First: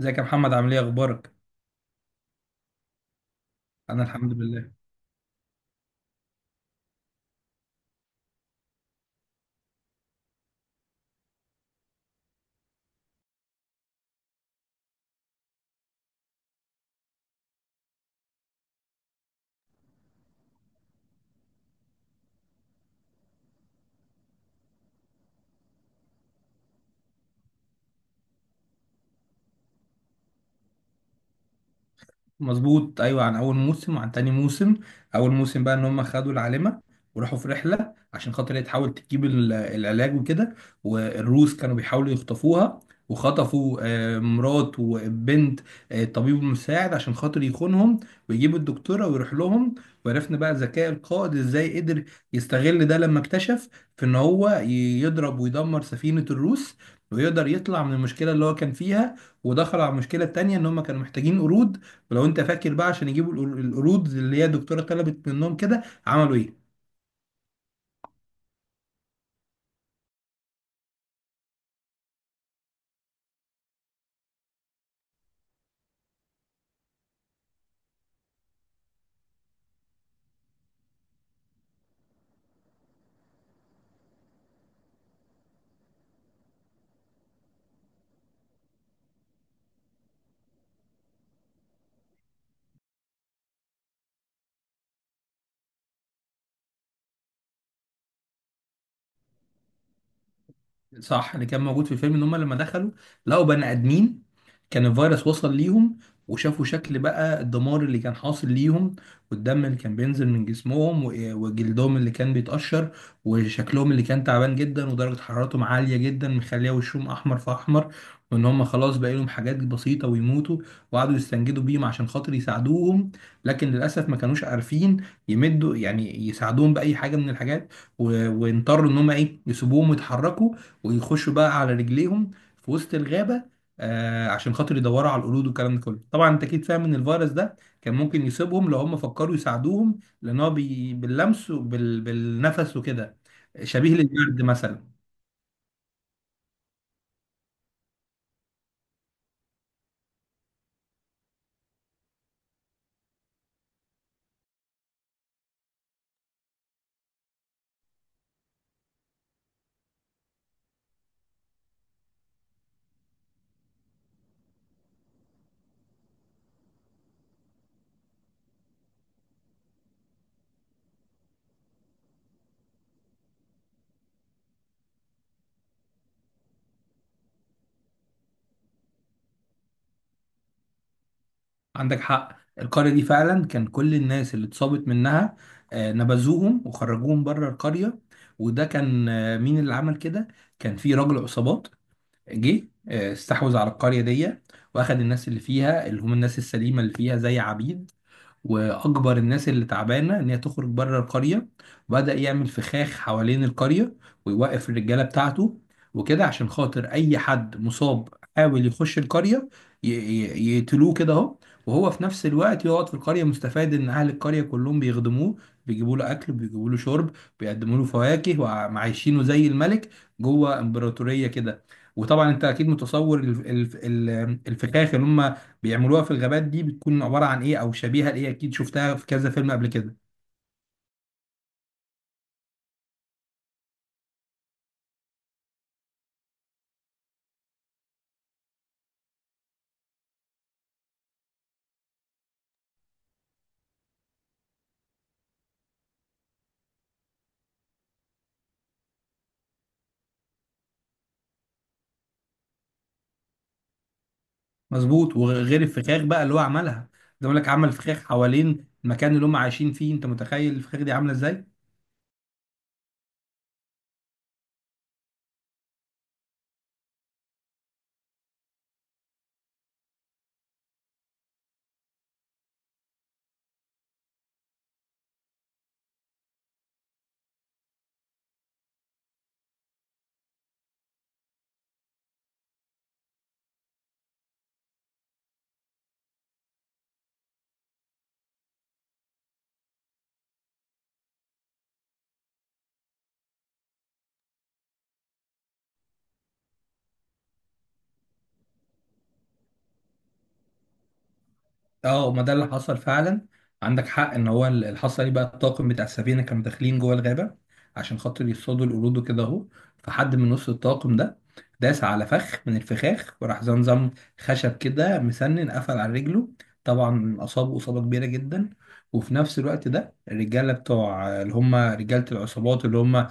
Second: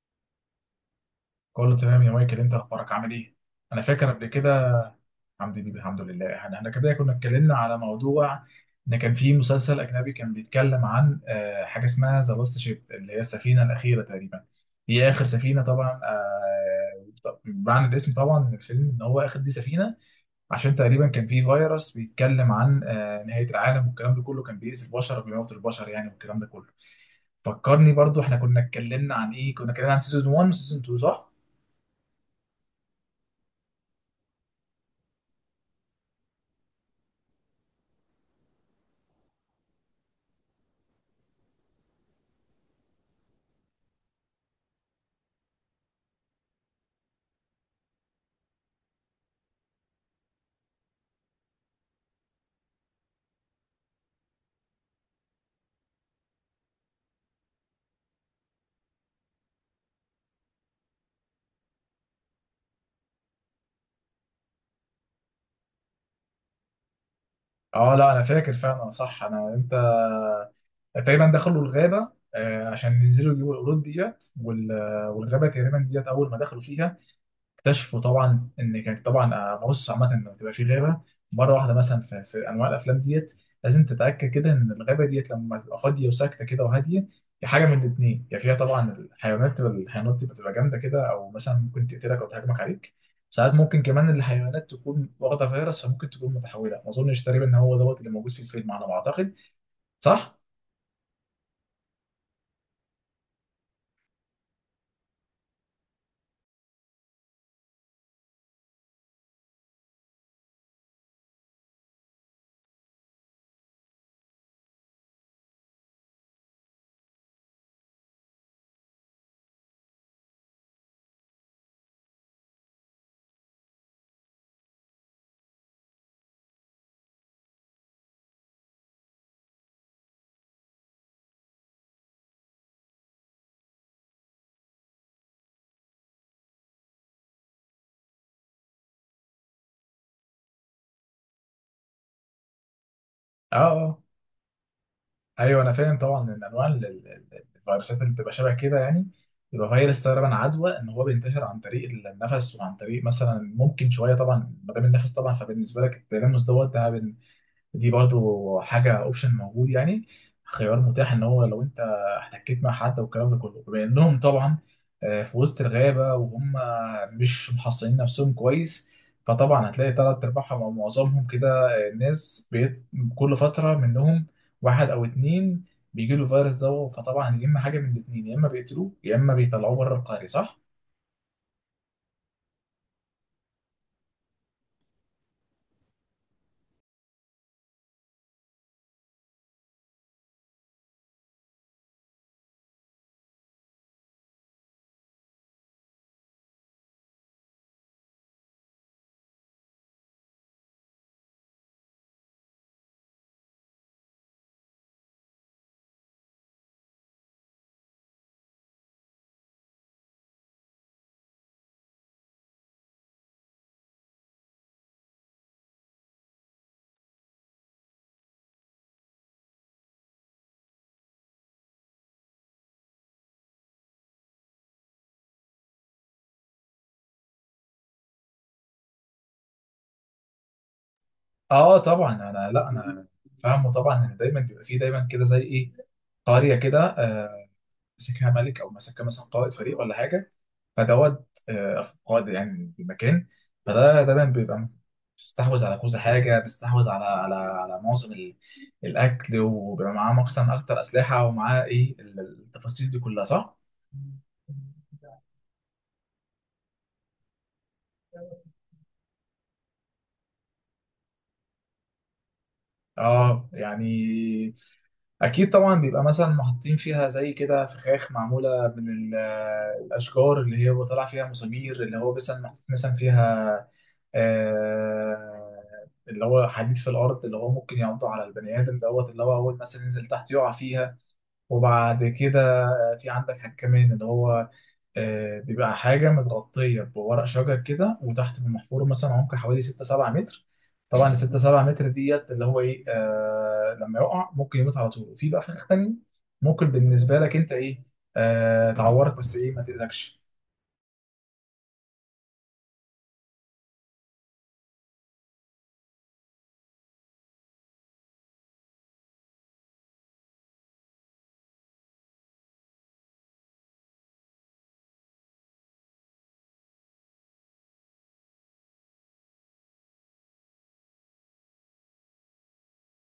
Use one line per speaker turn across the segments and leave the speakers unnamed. ازيك يا محمد، عامل ايه، اخبارك؟
كله تمام يا مايكل، انت اخبارك عامل ايه؟ انا
انا
فاكر قبل
الحمد لله.
كده. الحمد لله، الحمد لله. احنا كده كنا اتكلمنا على موضوع ان كان في مسلسل اجنبي كان بيتكلم عن حاجه اسمها ذا لاست شيب، اللي هي السفينه الاخيره تقريبا. هي اخر سفينه طبعا. معنى الاسم طبعا من الفيلم ان هو اخر دي سفينه، عشان تقريبا كان في فيروس بيتكلم عن نهايه العالم، والكلام ده كله كان بيأذي البشر وبيموت البشر يعني، والكلام ده كله. فكرني برضو، احنا كنا اتكلمنا عن ايه؟ كنا اتكلمنا عن سيزون 1 وسيزون 2 صح؟
مظبوط، ايوه، عن اول موسم وعن تاني موسم. اول موسم بقى ان هم خدوا العالمه وراحوا في رحله عشان خاطر هي تحاول تجيب العلاج وكده، والروس كانوا بيحاولوا يخطفوها، وخطفوا مرات وبنت الطبيب المساعد عشان خاطر يخونهم ويجيبوا الدكتوره ويروح لهم. وعرفنا بقى ذكاء القائد ازاي قدر يستغل ده لما اكتشف في ان هو يضرب ويدمر سفينه الروس، ويقدر يطلع من المشكله اللي هو كان فيها، ودخل على المشكله التانيه ان هم كانوا محتاجين قرود. ولو انت فاكر بقى، عشان يجيبوا القرود، اللي هي الدكتوره طلبت منهم، كده عملوا ايه؟
اه لا، انا فاكر فعلا صح. انا انت تقريبا دخلوا الغابه عشان ينزلوا يجيبوا القرود ديت والغابه تقريبا ديت اول ما دخلوا فيها اكتشفوا طبعا ان كانت طبعا، بص، عامه لما تبقى في غابه مره واحده مثلا، في انواع الافلام ديت لازم تتاكد كده ان الغابه ديت لما تبقى فاضيه وساكته كده وهاديه، يا حاجه من الاثنين: يا فيها طبعا الحيوانات، الحيوانات بتبقى جامده كده، او مثلا ممكن تقتلك او تهاجمك عليك. ساعات ممكن كمان الحيوانات تكون واخده فيروس، فممكن تكون متحوله. ما اظنش تقريبا ان هو دوت اللي موجود في الفيلم، على ما اعتقد، صح؟
صح، اللي كان موجود في الفيلم ان هم لما دخلوا لقوا بني ادمين كان الفيروس وصل ليهم، وشافوا شكل بقى الدمار اللي كان حاصل ليهم، والدم اللي كان بينزل من جسمهم و- إيه، وجلدهم اللي كان بيتقشر، وشكلهم اللي كان تعبان جدا ودرجة حرارتهم عالية جدا مخليه وشهم احمر في احمر، وان هم خلاص بقى لهم حاجات بسيطة ويموتوا. وقعدوا يستنجدوا بيهم عشان خاطر يساعدوهم، لكن للاسف ما كانوش عارفين يمدوا يعني يساعدوهم بأي حاجة من الحاجات، واضطروا ان هم ايه، يسيبوهم ويتحركوا ويخشوا بقى على رجليهم في وسط الغابة، آه، عشان خاطر يدوروا على القرود والكلام ده كله. طبعا انت اكيد فاهم ان الفيروس ده كان ممكن يصيبهم لو هم فكروا يساعدوهم، لان هو باللمس وبال... بالنفس وكده.
اه
شبيه
اه،
للبرد مثلا.
ايوه انا فاهم طبعا ان انواع الفيروسات اللي بتبقى شبه كده يعني، يبقى فيروس تقريبا عدوى، ان هو بينتشر عن طريق النفس، وعن طريق مثلا ممكن شويه طبعا ما دام النفس طبعا، فبالنسبه لك التلامس دوت ده، دي برضو حاجة اوبشن موجود يعني، خيار متاح، ان هو لو انت احتكيت مع حد والكلام ده كله. بما انهم طبعا في وسط الغابة، وهم مش محصنين نفسهم كويس، فطبعا هتلاقي تلات ارباعهم او معظمهم كده ناس بيت كل فترة منهم واحد او اتنين بيجي له الفيروس ده. فطبعا يا اما حاجة من الاتنين: يا اما بيقتلوه، يا اما بيطلعوه بره القرية، صح؟
عندك حق، القرية دي فعلا كان كل الناس اللي اتصابت منها، آه، نبذوهم وخرجوهم بره القرية. وده كان آه مين اللي عمل كده؟ كان في راجل عصابات جه استحوذ على القرية دي، واخد الناس اللي فيها اللي هم الناس السليمة اللي فيها زي عبيد، واجبر الناس اللي تعبانه ان هي تخرج بره القريه، وبدا يعمل فخاخ حوالين القريه، ويوقف الرجاله بتاعته وكده، عشان خاطر اي حد مصاب حاول يخش القريه يقتلوه كده اهو. وهو في نفس الوقت يقعد في القريه مستفاد ان اهل القريه كلهم بيخدموه، بيجيبوا له اكل، بيجيبوا له شرب، بيقدموا له فواكه، وعايشينه زي الملك جوه امبراطوريه كده. وطبعا انت اكيد متصور الفخاخ اللي هم بيعملوها في الغابات دي بتكون عباره عن ايه او شبيهه لايه، اكيد شفتها في كذا فيلم قبل كده.
اه طبعا انا، لا انا فاهمه طبعا ان دايما بيبقى فيه دايما كده زي ايه، قرية كده مسكها ملك، او مسكها مثلا قائد فريق ولا حاجه، فدوت قائد يعني المكان. فده طبعا بيبقى بيستحوذ على كذا حاجه، بيستحوذ على معظم الاكل، وبيبقى معاه مقصا اكتر اسلحه، ومعاه ايه التفاصيل دي كلها، صح؟
مظبوط، وغير الفخاخ بقى اللي هو عملها، زي ما بقول لك، عمل فخاخ حوالين المكان اللي هم عايشين فيه، انت متخيل الفخاخ دي عامله ازاي؟
اه يعني، اكيد طبعا بيبقى مثلا محطين فيها زي كده فخاخ معموله من الاشجار، اللي هي بيطلع فيها مسامير، اللي هو مثلا محطوط مثلا فيها آه، اللي هو حديد في الارض، اللي هو ممكن ينطح على البني ادم دوت، اللي هو اول مثلا ينزل تحت يقع فيها. وبعد كده في عندك حاجه كمان اللي هو بيبقى حاجه متغطيه بورق شجر كده، وتحت بمحفور مثلا عمق حوالي 6 7 متر. طبعا ال 6 7 متر ديت اللي هو ايه، آه، لما يقع ممكن يموت على طول. وفي بقى فخ تاني ممكن بالنسبه لك انت ايه، تعورك بس، ايه، ما تاذكش.
اه، ما ده اللي حصل فعلا. عندك حق، ان هو اللي حصل ايه بقى، الطاقم بتاع السفينه كانوا داخلين جوه الغابه عشان خاطر يصطادوا القرود وكده اهو. فحد من نص الطاقم ده داس على فخ من الفخاخ، وراح زمزم خشب كده مسنن قفل على رجله، طبعا اصابه اصابه كبيره جدا. وفي نفس الوقت ده الرجاله بتوع اللي هم رجاله العصابات اللي هم،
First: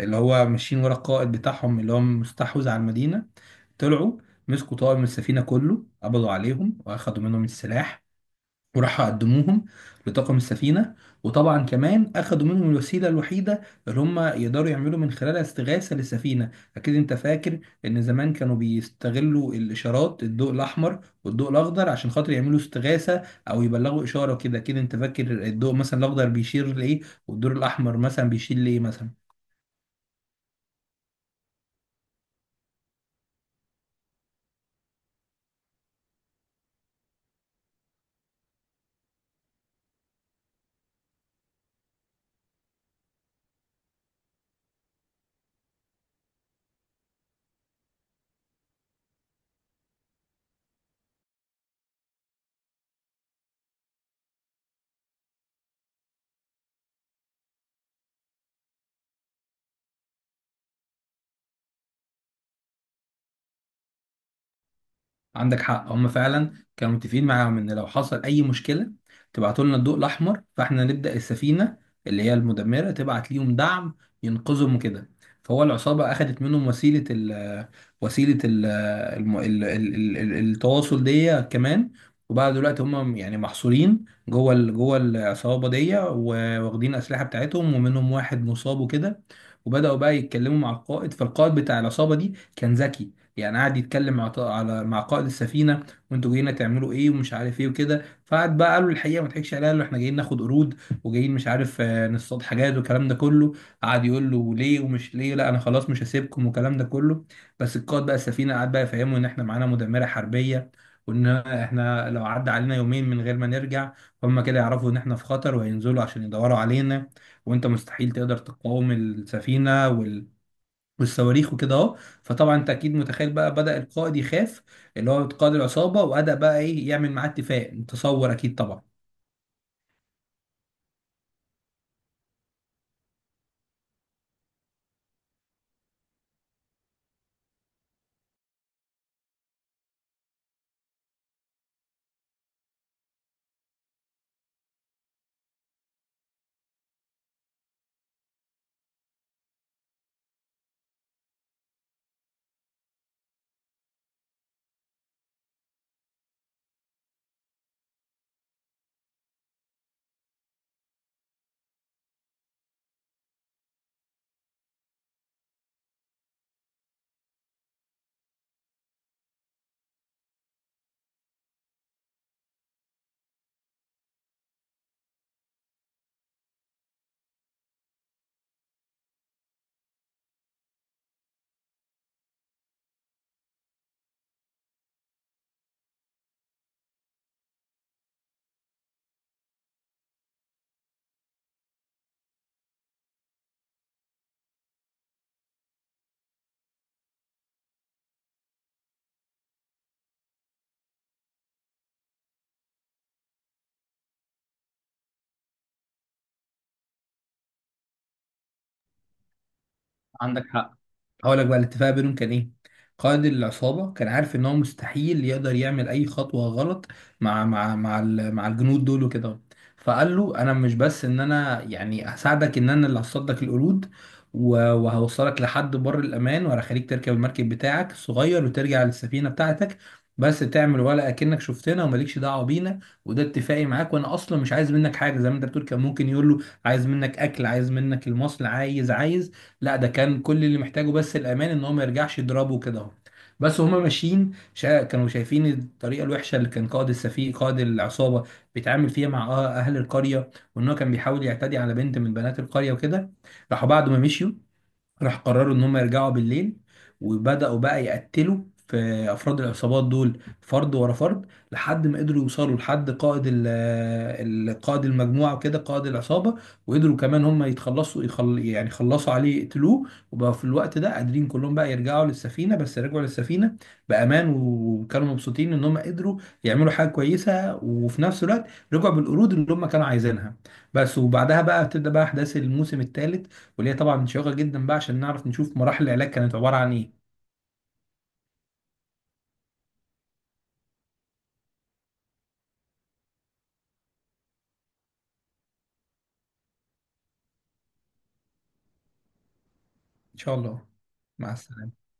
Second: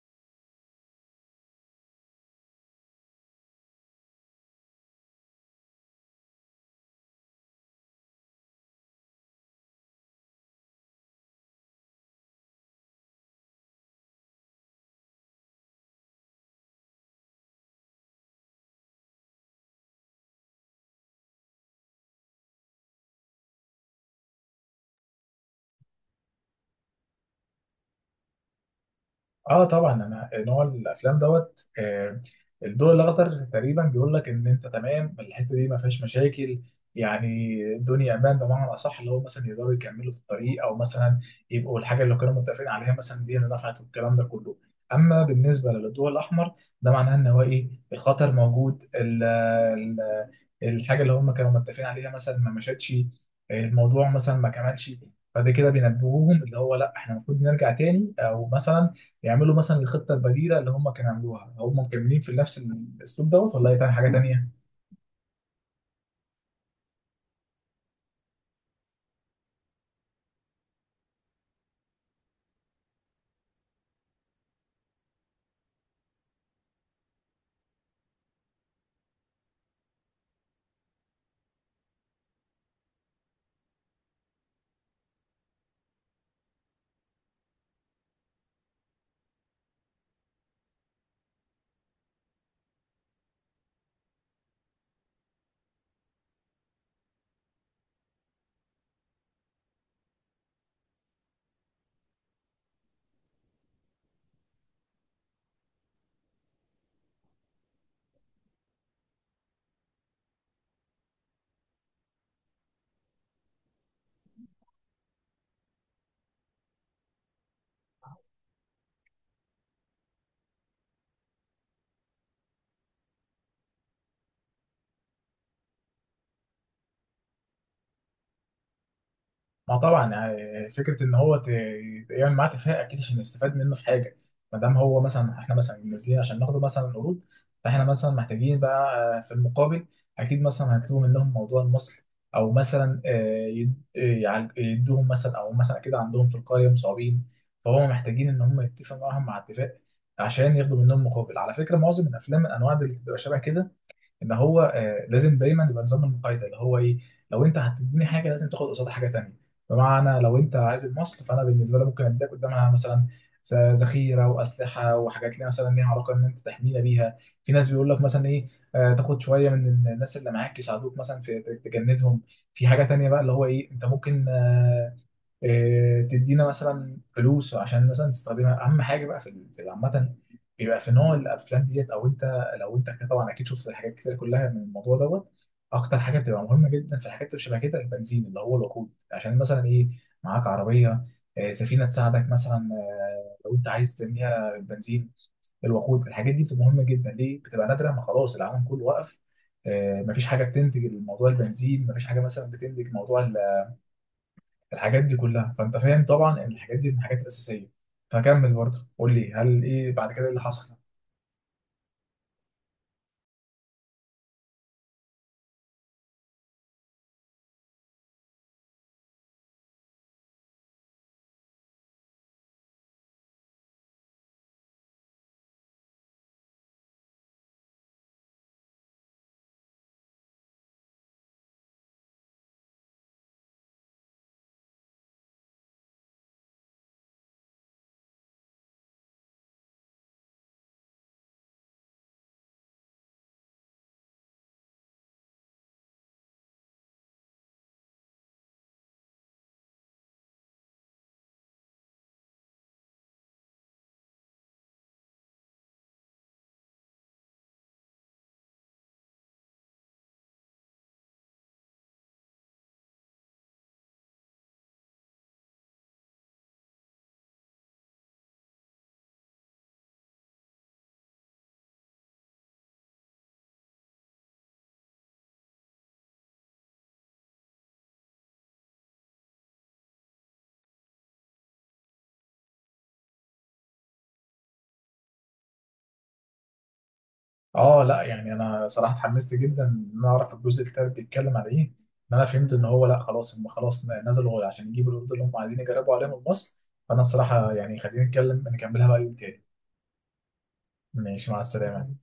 اللي هو ماشيين ورا القائد بتاعهم اللي هو مستحوذ على المدينه، طلعوا مسكوا طاقم السفينة كله، قبضوا عليهم وأخدوا منهم السلاح، وراحوا قدموهم لطاقم السفينة. وطبعا كمان أخدوا منهم الوسيلة الوحيدة اللي هم يقدروا يعملوا من خلالها استغاثة للسفينة. أكيد أنت فاكر إن زمان كانوا بيستغلوا الإشارات، الضوء الأحمر والضوء الأخضر، عشان خاطر يعملوا استغاثة أو يبلغوا إشارة كده. أكيد أنت فاكر الضوء مثلا الأخضر بيشير لإيه، والضوء الأحمر مثلا بيشير لإيه مثلا؟
اه طبعا انا نوع الافلام دوت الضوء الاخضر تقريبا بيقول لك ان انت تمام، الحته دي ما فيهاش مشاكل، يعني الدنيا امان، بمعنى الاصح اللي هو مثلا يقدروا يكملوا في الطريق، او مثلا يبقوا الحاجه اللي كانوا متفقين عليها مثلا دي اللي نفعت، والكلام ده كله. اما بالنسبه للضوء الاحمر، ده معناه ان هو ايه، الخطر موجود، ال ال الحاجه اللي هم كانوا متفقين عليها مثلا ما مشتش، الموضوع مثلا ما كملش، فده كده بينبهوهم اللي هو، لا احنا المفروض نرجع تاني، او مثلا يعملوا مثلا الخطه البديله اللي هم كانوا عملوها، هم مكملين في نفس الاسلوب دوت ولا هي تاني حاجه تانيه.
عندك حق، هم فعلا كانوا متفقين معاهم ان لو حصل اي مشكله تبعتوا لنا الضوء الاحمر، فاحنا نبدا السفينه اللي هي المدمره تبعت ليهم دعم ينقذهم وكده. فهو العصابه اخذت منهم وسيله ال وسيله ال الم- ال- ال- ال- ال- التواصل دي كمان. وبقى دلوقتي هم يعني محصورين جوه جوه العصابه دي، واخدين اسلحه بتاعتهم، ومنهم واحد مصاب وكده. وبداوا بقى يتكلموا مع القائد، فالقائد بتاع العصابه دي كان ذكي، يعني قعد يتكلم مع قائد السفينه، وانتوا جايين تعملوا ايه ومش عارف ايه وكده. فقعد بقى، قالوا الحقيقه ما تضحكش عليها، قال له احنا جايين ناخد قروض، وجايين مش عارف، نصطاد حاجات والكلام ده كله. قعد يقول له ليه ومش ليه، لا انا خلاص مش هسيبكم والكلام ده كله. بس القائد بقى السفينه قعد بقى يفهمه ان احنا معانا مدمره حربيه، وان احنا لو عدى علينا يومين من غير ما نرجع هم كده يعرفوا ان احنا في خطر، وهينزلوا عشان يدوروا علينا، وانت مستحيل تقدر تقاوم السفينه وال... والصواريخ وكده اهو. فطبعا انت اكيد متخيل بقى بدأ القائد يخاف، اللي هو قائد العصابة، وبدأ بقى ايه، يعمل معاه اتفاق، تصور اكيد طبعا.
ما طبعا يعني فكره ان هو يعمل معاه اتفاق، اكيد عشان يستفاد منه في حاجه. ما دام هو مثلا، احنا مثلا نازلين عشان ناخده مثلا قروض، فاحنا مثلا محتاجين بقى في المقابل اكيد مثلا هيطلبوا منهم موضوع المصل، او مثلا يدوهم مثلا، او مثلا كده عندهم في القريه مصابين، فهم محتاجين ان هم يتفقوا معاهم مع اتفاق، عشان ياخدوا منهم مقابل. على فكره، معظم الافلام من انواع اللي بتبقى شبه كده، ان هو لازم دايما يبقى نظام المقايضه، اللي هو ايه، لو انت هتديني حاجه لازم تاخد قصادها حاجه تانيه. بمعنى لو انت عايز المصل، فانا بالنسبه لي ممكن اديك قدامها مثلا ذخيره واسلحه، وحاجات ليها مثلا ليها علاقه ان انت تحمينا بيها. في ناس بيقول لك مثلا ايه، تاخد شويه من الناس اللي معاك يساعدوك مثلا في تجندهم. في حاجه تانيه بقى اللي هو ايه، انت ممكن آه، إيه، تدينا مثلا فلوس عشان مثلا تستخدمها. اهم حاجه بقى في عامه بيبقى في نوع الافلام ديت، او انت لو انت كده طبعا اكيد شفت الحاجات كتير كلها من الموضوع دوت، اكتر حاجه بتبقى مهمه جدا في الحاجات اللي شبه كده البنزين، اللي هو الوقود، عشان مثلا ايه، معاك عربيه، سفينه تساعدك مثلا لو انت عايز ترميها بنزين. الوقود الحاجات دي بتبقى مهمه جدا، ليه بتبقى نادره، ما خلاص العالم كله وقف، مفيش حاجه بتنتج الموضوع البنزين، مفيش حاجه مثلا بتنتج موضوع الحاجات دي كلها، فانت فاهم طبعا ان الحاجات دي من الحاجات الاساسيه. فكمل برضه قول لي، هل ايه بعد كده، إيه اللي
عندك
حصل؟
حق، هقول لك بقى الاتفاق بينهم كان ايه. قائد العصابه كان عارف ان هو مستحيل يقدر يعمل اي خطوه غلط مع الجنود دول وكده. فقال له انا مش بس ان انا يعني هساعدك، ان انا اللي هصطاد لك القرود وهوصلك لحد بر الامان وهخليك تركب المركب بتاعك الصغير وترجع للسفينه بتاعتك، بس تعمل ولا اكنك شفتنا ومالكش دعوه بينا، وده اتفاقي معاك. وانا اصلا مش عايز منك حاجه، زي ما انت بتقول كان ممكن يقول له عايز منك اكل، عايز منك المصل، عايز عايز، لا ده كان كل اللي محتاجه بس الامان ان هو ما يرجعش يضربه كده اهو. بس هما ماشيين كانوا شايفين الطريقه الوحشه اللي كان قائد السفيه قائد العصابه بيتعامل فيها مع اهل القريه، وان هو كان بيحاول يعتدي على بنت من بنات القريه وكده. راحوا بعد ما مشيوا، راح قرروا ان هم يرجعوا بالليل، وبداوا بقى يقتلوا في افراد العصابات دول فرد ورا فرد، لحد ما قدروا يوصلوا لحد قائد المجموعه وكده قائد العصابه، وقدروا كمان هم يتخلصوا يعني خلصوا عليه يقتلوه. وبقى في الوقت ده قادرين كلهم بقى يرجعوا للسفينه، بس رجعوا للسفينه بامان، وكانوا مبسوطين ان هم قدروا يعملوا حاجه كويسه، وفي نفس الوقت رجعوا بالقرود اللي هم كانوا عايزينها بس. وبعدها بقى بتبدا بقى احداث الموسم الثالث، وليا طبعا شيقة جدا بقى عشان نعرف نشوف مراحل العلاج كانت عبارة عن ايه.
اه لا يعني انا صراحه اتحمست جدا ان انا اعرف الجزء التالت بيتكلم على ايه. ان انا فهمت ان هو لا خلاص، هم خلاص نزلوا عشان يجيبوا الوردة اللي هم عايزين يجربوا عليهم المصل. فانا الصراحه يعني خلينا نتكلم نكملها بقى يوم تاني.
ان شاء الله.
ماشي،
مع
مع
السلامة.
السلامه.